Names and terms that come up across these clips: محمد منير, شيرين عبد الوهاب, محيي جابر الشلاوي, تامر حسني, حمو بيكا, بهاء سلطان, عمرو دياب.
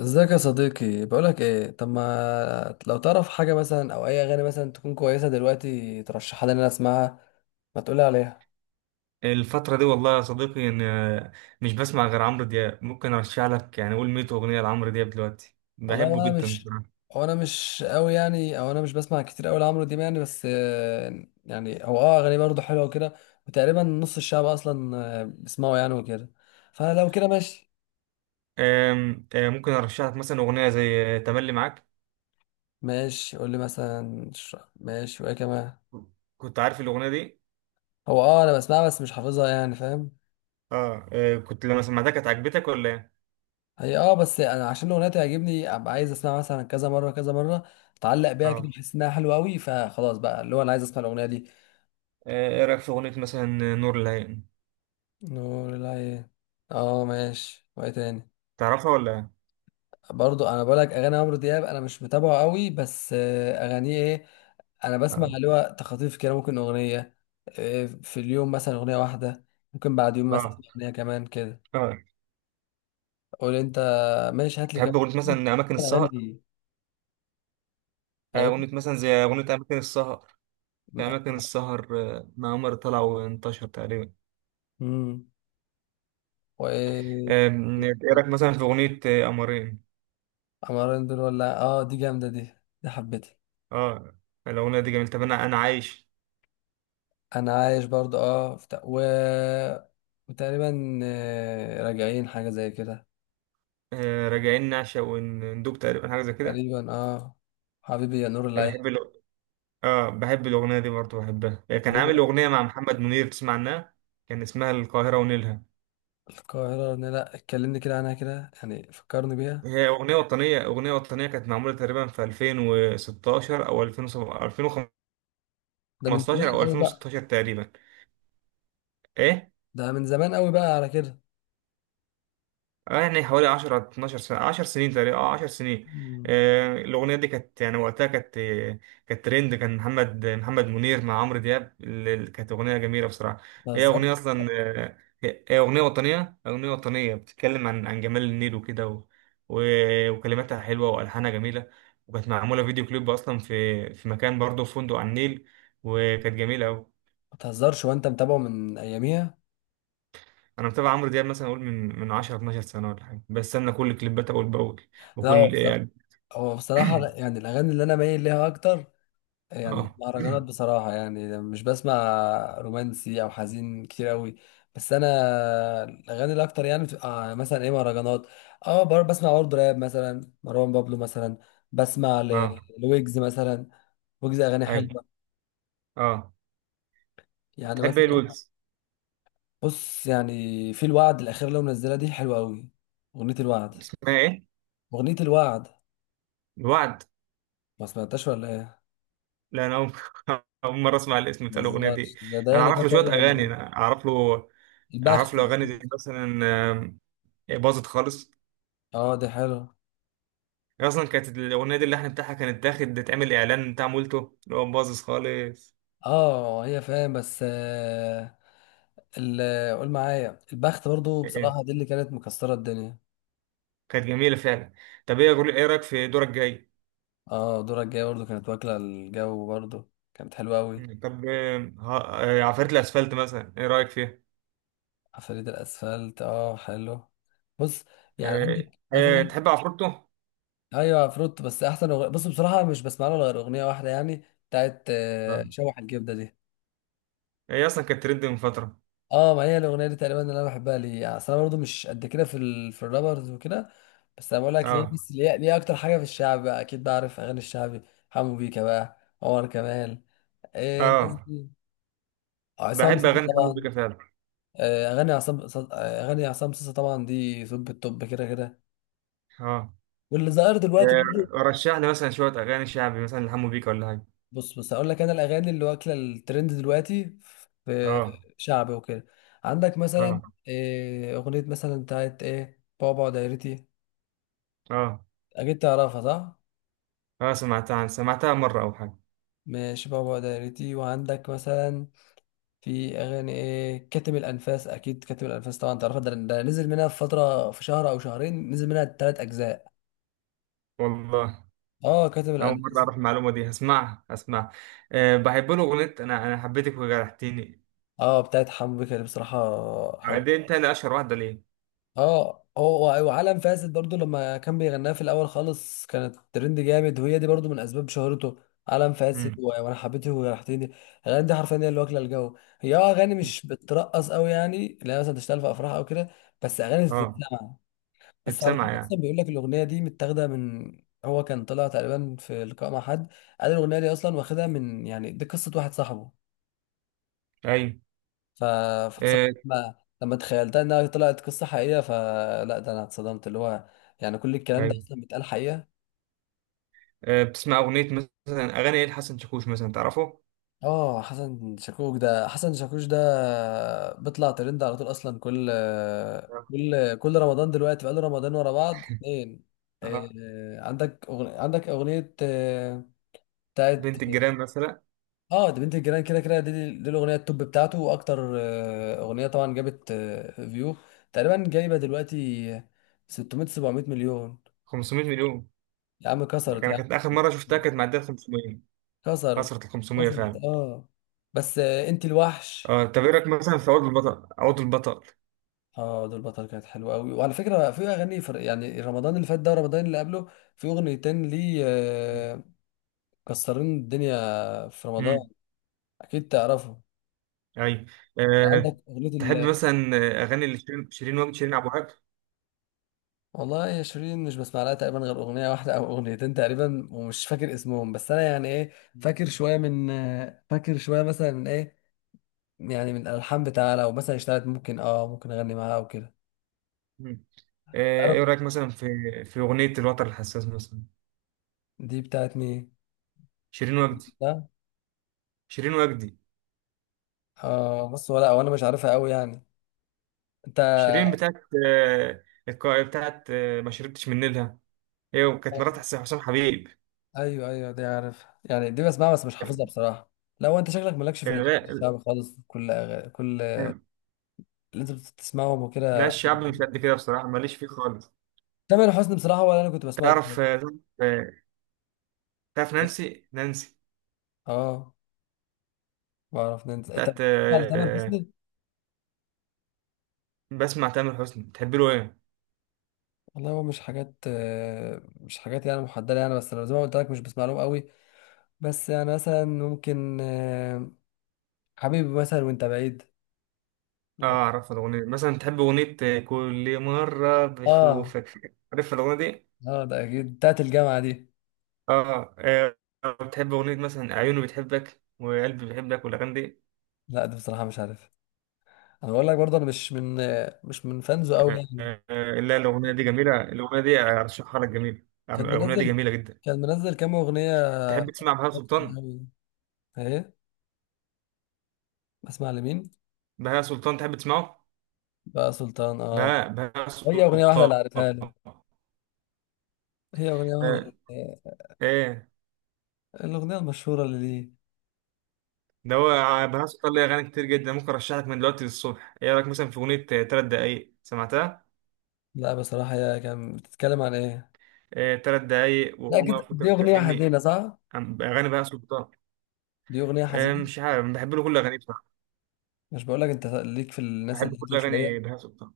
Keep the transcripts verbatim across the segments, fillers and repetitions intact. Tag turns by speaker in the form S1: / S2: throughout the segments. S1: ازيك يا صديقي؟ بقولك ايه، طب ما لو تعرف حاجة مثلا او اي اغاني مثلا تكون كويسة دلوقتي ترشحها لي ان انا اسمعها. ما تقولي عليها.
S2: الفترة دي والله يا صديقي، إن آه، مش بسمع غير عمرو دياب. ممكن أرشح لك يعني قول مية أغنية لعمرو دياب دلوقتي،
S1: والله
S2: بحبه
S1: وانا
S2: جدا
S1: مش،
S2: بصراحة.
S1: هو انا مش قوي يعني، او انا مش بسمع كتير قوي لعمرو دياب يعني. بس آه، يعني هو اه اغاني برضه حلوة وكده. وتقريبا نص الشعب اصلا آه، بيسمعه يعني وكده. فلو كده ماشي.
S2: آم، آه، ممكن أرشح لك مثلا أغنية زي آه، تملي معاك.
S1: ماشي، قول لي مثلا ش- ماشي، وايه كمان؟
S2: كنت عارف الأغنية دي؟
S1: هو اه انا بسمعها بس مش حافظها يعني، فاهم؟
S2: آه، آه، كنت لما سمعتها كانت عجبتك ولا إيه؟
S1: هي اه، بس انا عشان الاغنيه تعجبني ابقى عايز اسمعها مثلا كذا مره كذا مره، اتعلق بيها كده،
S2: آه،
S1: بحس انها حلوه قوي، فخلاص بقى اللي هو انا عايز اسمع الاغنيه دي.
S2: آه، إيه رأيك في أغنية مثلا آه، نور العين؟
S1: نور العين. اه ماشي، وايه تاني؟
S2: تعرفها ولا إيه؟
S1: برضو انا بقولك اغاني عمرو دياب انا مش متابعه قوي، بس آه، اغانيه ايه، انا بسمع
S2: آه.
S1: اللي هو تخاطيف كده، ممكن اغنيه آه، في اليوم مثلا اغنيه واحده، ممكن بعد يوم مثلا
S2: آه.
S1: اغنيه كمان كده.
S2: آه.
S1: قول انت. ماشي، هات لي
S2: تحب
S1: كمان
S2: أغنية مثلا أماكن السهر؟
S1: اغاني
S2: آه،
S1: ايه.
S2: أغنية مثلا زي أغنية أماكن السهر. في أماكن السهر. آه، مع عمر طلع وانتشر تقريبا.
S1: امم، وايه؟
S2: آم، ايه رايك مثلا في اغنيه آه، قمرين؟
S1: عمارين دول ولا إيه؟ اه دي جامدة دي، دي حبيتها.
S2: اه، الاغنيه دي جميله. طب انا انا عايش.
S1: انا عايش برضو اه في تق... و... وتقريبا آه، راجعين حاجة زي كده.
S2: آه، راجعين نعشق وندوب تقريبا حاجه زي كده.
S1: تقريبا اه. حبيبي يا نور
S2: أنا بحب
S1: العين.
S2: الأغ- اه، بحب الاغنيه دي برضه، بحبها. آه، كان
S1: حبيبي.
S2: عامل اغنيه مع محمد منير، تسمع عنها؟ كان اسمها القاهره ونيلها.
S1: القاهرة، لا لا، اتكلمني كده عنها كده، يعني فكرني بيها.
S2: هي اغنيه وطنيه اغنيه وطنيه، كانت معموله تقريبا في ألفين وستاشر او ألفين وسبعة عشر،
S1: ده من زمان
S2: ألفين وخمستاشر او
S1: قوي بقى.
S2: ألفين وستاشر تقريبا. ايه،
S1: ده من زمان قوي بقى على كده.
S2: يعني حوالي عشرة 12 سنة، 10 سنين تقريبا، اه، 10 سنين.
S1: مم.
S2: آه، الأغنية دي كانت يعني وقتها كانت آه، كانت ترند. كان محمد محمد منير مع عمرو دياب. ال- ال- كانت أغنية جميلة بصراحة.
S1: ما
S2: هي أغنية
S1: تهزرش.
S2: أصلا. آه، هي هي أغنية وطنية أغنية وطنية بتتكلم عن عن جمال النيل وكده، و... و... وكلماتها حلوة وألحانها جميلة. وكانت معمولة فيديو كليب أصلا في في مكان، برضه في فندق على النيل. وكانت جميلة أوي.
S1: ما تهزرش وانت متابعه من اياميها.
S2: أنا متابع عمرو دياب مثلا أقول من من عشرة اثنا عشر سنة ولا حاجة، بستنى كل كليباته أول بأول.
S1: لا هو
S2: وكل
S1: بصراحة، هو بصراحة لا، يعني الاغاني اللي انا مايل ليها اكتر، يعني
S2: اه
S1: المهرجانات بصراحة، يعني مش بسمع رومانسي أو حزين كتير أوي. بس أنا الأغاني الأكتر يعني بتبقى مثلا إيه، مهرجانات. أه بر- بسمع برضه راب مثلا، مروان بابلو مثلا، بسمع
S2: اه
S1: ل- لويجز مثلا. ويجز أغاني
S2: اي
S1: حلوة،
S2: اه
S1: يعني
S2: تحب ايه
S1: مثلا.
S2: الويجز؟
S1: بص يعني في الوعد الأخيرة اللي هو منزلها دي حلوة أوي. أغنية الوعد.
S2: اسمها ايه؟
S1: أغنية الوعد.
S2: الوعد.
S1: ما سمعتهاش ولا إيه؟
S2: لا انا اول أول مره اسمع الاسم
S1: ما
S2: بتاع الاغنيه
S1: تهزرش،
S2: دي.
S1: ده ده
S2: انا
S1: اللي
S2: اعرف له
S1: كانت
S2: شويه
S1: واخدة
S2: اغاني، انا اعرف له اعرف
S1: البخت
S2: له اغاني زي
S1: أكيد.
S2: مثلا، آم، باظت خالص.
S1: أه دي حلوة.
S2: هي اصلا كانت الاغنيه دي، اللحن بتاعها كانت داخل تعمل اعلان بتاع مولتو اللي هو باظت خالص.
S1: اه هي، فاهم؟ بس آه، ال- قول معايا البخت برضو
S2: إيه. إيه.
S1: بصراحة، دي اللي كانت مكسرة الدنيا.
S2: كانت جميله فعلا. طب ايه أقول- ايه رايك في دورك جاي؟
S1: اه دورك الجاية برضو كانت واكلة الجو، برضو كانت حلوة أوي.
S2: طب آم، ها- آه، عفاريت الاسفلت مثلا، ايه رايك فيها؟
S1: عفاريت الأسفلت اه حلو. بص، يعني عندك
S2: آه، آه،
S1: مثلا.
S2: تحب عفروتو؟
S1: أيوة عفروت، بس أحسن أغنية بص بصراحة مش بسمع لها غير أغنية واحدة يعني، بتاعت آه،
S2: آه.
S1: شوح الجبدة دي.
S2: هي اصلا كانت ترند من فتره.
S1: اه ما هي الاغنيه دي تقريبا اللي انا بحبها ليه، يعني أصل انا برضه مش قد كده في ال... في الرابرز وكده. بس انا بقول لك ليه،
S2: اه،
S1: بس ليه ليه اكتر حاجه في الشعب بقى، اكيد بعرف اغاني الشعبي. حمو بيكا بقى، عمر كمال، إيه الناس
S2: اه،
S1: دي، آه، عصام
S2: بحب
S1: صاصا
S2: اغاني حمو
S1: طبعا.
S2: بيكا فعلا.
S1: آه، اغاني عصام صاصا- آه، اغاني عصام صاصا طبعا دي توب التوب كده كده.
S2: اه.
S1: واللي ظاهر دلوقتي
S2: آه،
S1: برضه.
S2: رشح لي مثلا شويه اغاني شعبي مثلا لحمو بيكا ولا حاجه؟
S1: بص بص هقول لك انا الاغاني اللي واكله الترند دلوقتي في
S2: اه،
S1: شعبي وكده. عندك مثلا
S2: اه،
S1: إيه، اغنيه مثلا بتاعت ايه، بابا دايرتي.
S2: اه،
S1: اكيد تعرفها صح؟
S2: اه، سمعتها عن- سمعتها مره او حاجه.
S1: ماشي، بابا دايرتي. وعندك مثلا في اغاني ايه، كاتم الانفاس، اكيد كاتم الانفاس طبعا تعرفها، ده, ده نزل منها في فتره، في شهر او شهرين نزل منها ثلاث اجزاء.
S2: والله
S1: اه كاتم
S2: اول مره
S1: الانفاس.
S2: اعرف المعلومه دي، هسمعها، هسمعها. أه، بحب له اغنيه انا انا حبيتك وجرحتيني.
S1: اه بتاعت حمو بيكا دي بصراحه
S2: آه،
S1: حلوه.
S2: دي انت اشهر واحده ليه.
S1: اه هو وعالم فاسد برضو لما كان بيغناها في الاول خالص كانت ترند جامد، وهي دي برضو من اسباب شهرته. عالم فاسد
S2: مم.
S1: و- وانا حبيته وريحتني. الاغاني دي حرفيا هي اللي واكله الجو. هي اه اغاني مش بترقص قوي يعني، لا مثلا تشتغل في افراح او كده، بس اغاني
S2: اه،
S1: تتسمع. بس على
S2: بتسمع
S1: فكره
S2: يعني.
S1: اصلا بيقول لك الاغنيه دي متاخده من، هو كان طلع تقريبا في لقاء مع حد، قال الاغنيه دي اصلا واخدها من، يعني دي قصه واحد صاحبه.
S2: ايوه،
S1: ف... فبصراحة
S2: آه،
S1: لما، لما تخيلتها انها طلعت قصة حقيقية، فلا ده انا اتصدمت اللي هو، يعني كل الكلام ده
S2: ايوه.
S1: اصلا بيتقال حقيقة.
S2: آه، بتسمع اغنيه مثلا، اغاني ايه لحسن شاكوش، مثلا تعرفه؟
S1: اه حسن شاكوش ده، حسن شاكوش ده بيطلع ترند على طول اصلا، كل
S2: آه.
S1: كل كل رمضان دلوقتي بقاله رمضان ورا بعض اتنين.
S2: آه.
S1: آه، عندك أغنية، عندك أغنية آه، بتاعت،
S2: بنت الجيران مثلا،
S1: اه ده بنت الجيران كده كده، دي, دي الأغنية التوب بتاعته وأكتر آه، أغنية طبعا، جابت آه، فيو تقريبا جايبة دلوقتي ستمية سبع مية مليون.
S2: 500 مليون.
S1: يا عم
S2: لكن
S1: كسرت
S2: انا
S1: يا عم.
S2: كانت اخر مره شفتها كانت معديه خمسمئة.
S1: كسرت.
S2: كسرت ال خمسمئة
S1: كسرت
S2: فعلا.
S1: اه. بس آه، انت الوحش.
S2: اه، طب ايه رايك مثلا في عود البطل، عود البطل.
S1: اه دول بطل كانت حلوه قوي. وعلى فكره في اغاني فرق، يعني رمضان اللي فات ده رمضان اللي قبله، في اغنيتين ليه آه، كسرين الدنيا في رمضان،
S2: امم.
S1: اكيد تعرفه.
S2: ايوه. أه،
S1: عندك اغنيه
S2: تحب
S1: ال،
S2: مثلا اغاني اللي شيرين شيرين وجد شيرين عبد الوهاب؟
S1: والله يا شيرين مش بسمع لها تقريبا غير اغنيه واحده او اغنيتين تقريبا، ومش فاكر اسمهم. بس انا يعني ايه، فاكر شويه من آه، فاكر شويه مثلا من ايه، يعني من الالحان بتاعها، لو مثلا اشتغلت ممكن اه ممكن اغني معاها او كده.
S2: مم. آه،
S1: عارف.
S2: ايه رايك مثلا في في اغنيه الوتر الحساس مثلا.
S1: دي بتاعت مين؟
S2: شيرين وجدي.
S1: ده.
S2: شيرين وجدي.
S1: اه بص، ولا وانا مش عارفها قوي يعني. انت.
S2: شيرين بتاعت آه، الك- بتاعت آه، ما شربتش من نيلها، هي وكانت مرات حس- حسام حبيب.
S1: ايوه ايوه دي عارف يعني، دي بسمعها بس مش حافظها بصراحه. لو انت شكلك مالكش في
S2: آه،
S1: الاغاني
S2: لا.
S1: الشعب خالص، كل أغ... كل اللي انت بتسمعهم
S2: لا،
S1: وكده.
S2: الشعب مش قد كده بصراحه، ماليش فيه خالص.
S1: تامر حسني بصراحه، ولا انا كنت بسمعه مش،
S2: تعرف آه، تعرف نانسي نانسي.
S1: اه بعرف ننزل. انت، انت
S2: بتاعت
S1: بتسمع لتامر
S2: آه،
S1: حسني؟
S2: بسمع تامر حسني، بتحب له ايه؟
S1: والله هو مش حاجات آه، مش حاجات يعني محدده يعني، بس انا زي ما قلت لك مش بسمع لهم قوي. بس يعني مثلا ممكن آه، حبيبي مثلا وانت بعيد.
S2: اه، اعرف الاغنيه دي. مثلا تحب اغنيه آه، كل مره
S1: اه.
S2: بشوفك، عارف الاغنيه دي؟
S1: اه ده اكيد بتاعت الجامعه دي.
S2: اه، آه، بتحب اغنيه مثلا عيوني بتحبك وقلبي بيحبك والاغاني دي.
S1: لا دي بصراحه مش عارف. انا بقول لك برضه انا مش من، مش من فانزو قوي
S2: آه،
S1: يعني.
S2: آه، لا، الاغنيه دي جميله، الاغنيه دي ارشحها لك، جميله،
S1: كان
S2: الاغنيه دي
S1: منزل،
S2: جميله جدا.
S1: كان منزل كام اغنيه؟
S2: تحب تسمع بهاء
S1: حزن
S2: سلطان؟
S1: قوي. ايه؟ بسمع لمين؟
S2: بهاء سلطان، تحب تسمعه؟
S1: بقى سلطان اه.
S2: بهاء بهاء
S1: هي اغنيه واحده اللي
S2: سلطان.
S1: عارفها لي، هي اغنيه واحده
S2: آه،
S1: اللي-
S2: ايه.
S1: الاغنيه المشهوره اللي ليه.
S2: ده هو ع- بهاء سلطان ليه أغاني كتير جدا، ممكن أرشح لك من دلوقتي للصبح. إيه رأيك مثلا في أغنية آه، تلات دقايق، سمعتها؟
S1: لا بصراحه، هي كان بتتكلم عن ايه؟
S2: آه، تلات دقايق
S1: لا
S2: وقوم
S1: كده
S2: أقف وأنت
S1: دي اغنيه
S2: بتكلمني.
S1: حزينه صح؟
S2: عن- أغاني بهاء سلطان.
S1: دي اغنيه
S2: آه،
S1: حزينه.
S2: مش عارف، بحب له كل أغانيه بصراحة.
S1: مش بقول لك انت ليك في الناس
S2: بحب
S1: اللي هاديه
S2: كل
S1: شويه.
S2: أغاني بهاء سلطان.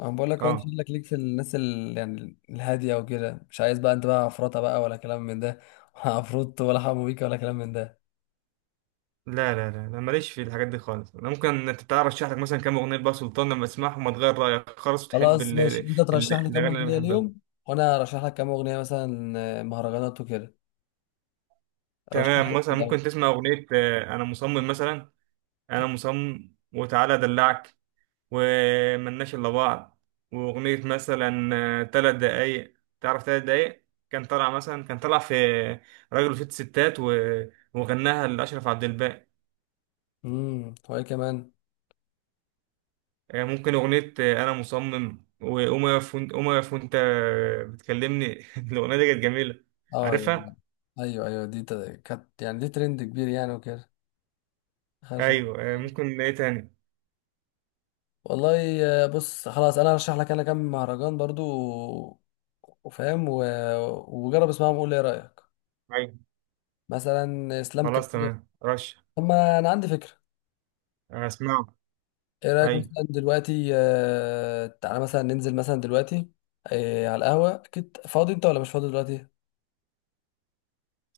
S1: انا بقول لك هو انت
S2: أه.
S1: شكلك ليك في الناس ال... يعني الهاديه وكده، مش عايز بقى، انت بقى عفرطه بقى ولا كلام من ده ولا عفروت ولا حمو بيك ولا كلام من ده.
S2: لا، لا، لا، أنا ماليش في الحاجات دي خالص. أنا ممكن، أنت تعرف، أرشح لك مثلا كام أغنية بهاء سلطان لما تسمعهم هتغير رأيك خالص، وتحب
S1: خلاص
S2: ال-
S1: ماشي،
S2: ال-
S1: انت ترشح لي
S2: الأغاني
S1: كام
S2: اللي أنا
S1: اغنيه اليوم
S2: بحبها.
S1: وانا ارشح لك كام اغنيه مثلا آه، مهرجانات وكده. رشح
S2: تمام،
S1: لك
S2: مثلا
S1: الاول.
S2: ممكن تسمع أغنية آه، أنا مصمم مثلا، أنا مصمم، وتعالى أدلعك، وملناش إلا بعض، وأغنية مثلا آه، تلات دقايق. تعرف تلات دقايق؟ كان طلع مثلا كان طلع في راجل وست ستات، و... وغناها لأشرف عبد الباقي.
S1: امم، وايه كمان؟
S2: آه، ممكن أغنية آه، أنا مصمم، وقوم يقف وأنت قوم يقف وأنت بتكلمني. الأغنية دي كانت جميلة.
S1: اه يعني.
S2: عارفها؟
S1: ايوه ايوه دي ت- كانت يعني دي ترند كبير يعني وكده. خلاص.
S2: أيوه، آه، ممكن إيه تاني؟
S1: والله آه، بص خلاص انا هرشح لك انا كام مهرجان برضو و- وفاهم و... وجرب اسمعهم وقول لي ايه رايك.
S2: أيوه،
S1: مثلا اسلام كان.
S2: خلاص، تمام. رش
S1: طب ما انا عندي فكره،
S2: آه، أسمعه.
S1: ايه رايك
S2: أيوه،
S1: مثلا دلوقتي آه، تعالى مثلا ننزل مثلا دلوقتي آه، على القهوه. اكيد فاضي انت ولا مش فاضي دلوقتي؟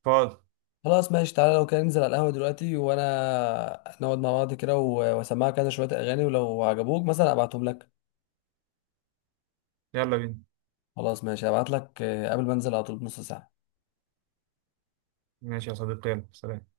S2: فاضي.
S1: خلاص ماشي، تعالى لو كان ننزل على القهوه دلوقتي وانا نقعد مع بعض كده و- واسمعك كذا شويه اغاني، ولو عجبوك مثلا ابعتهم لك.
S2: يلا بينا.
S1: خلاص ماشي، ابعت لك آه، قبل ما انزل على طول بنص ساعه.
S2: ماشي يا صديقي، يلا، سلام.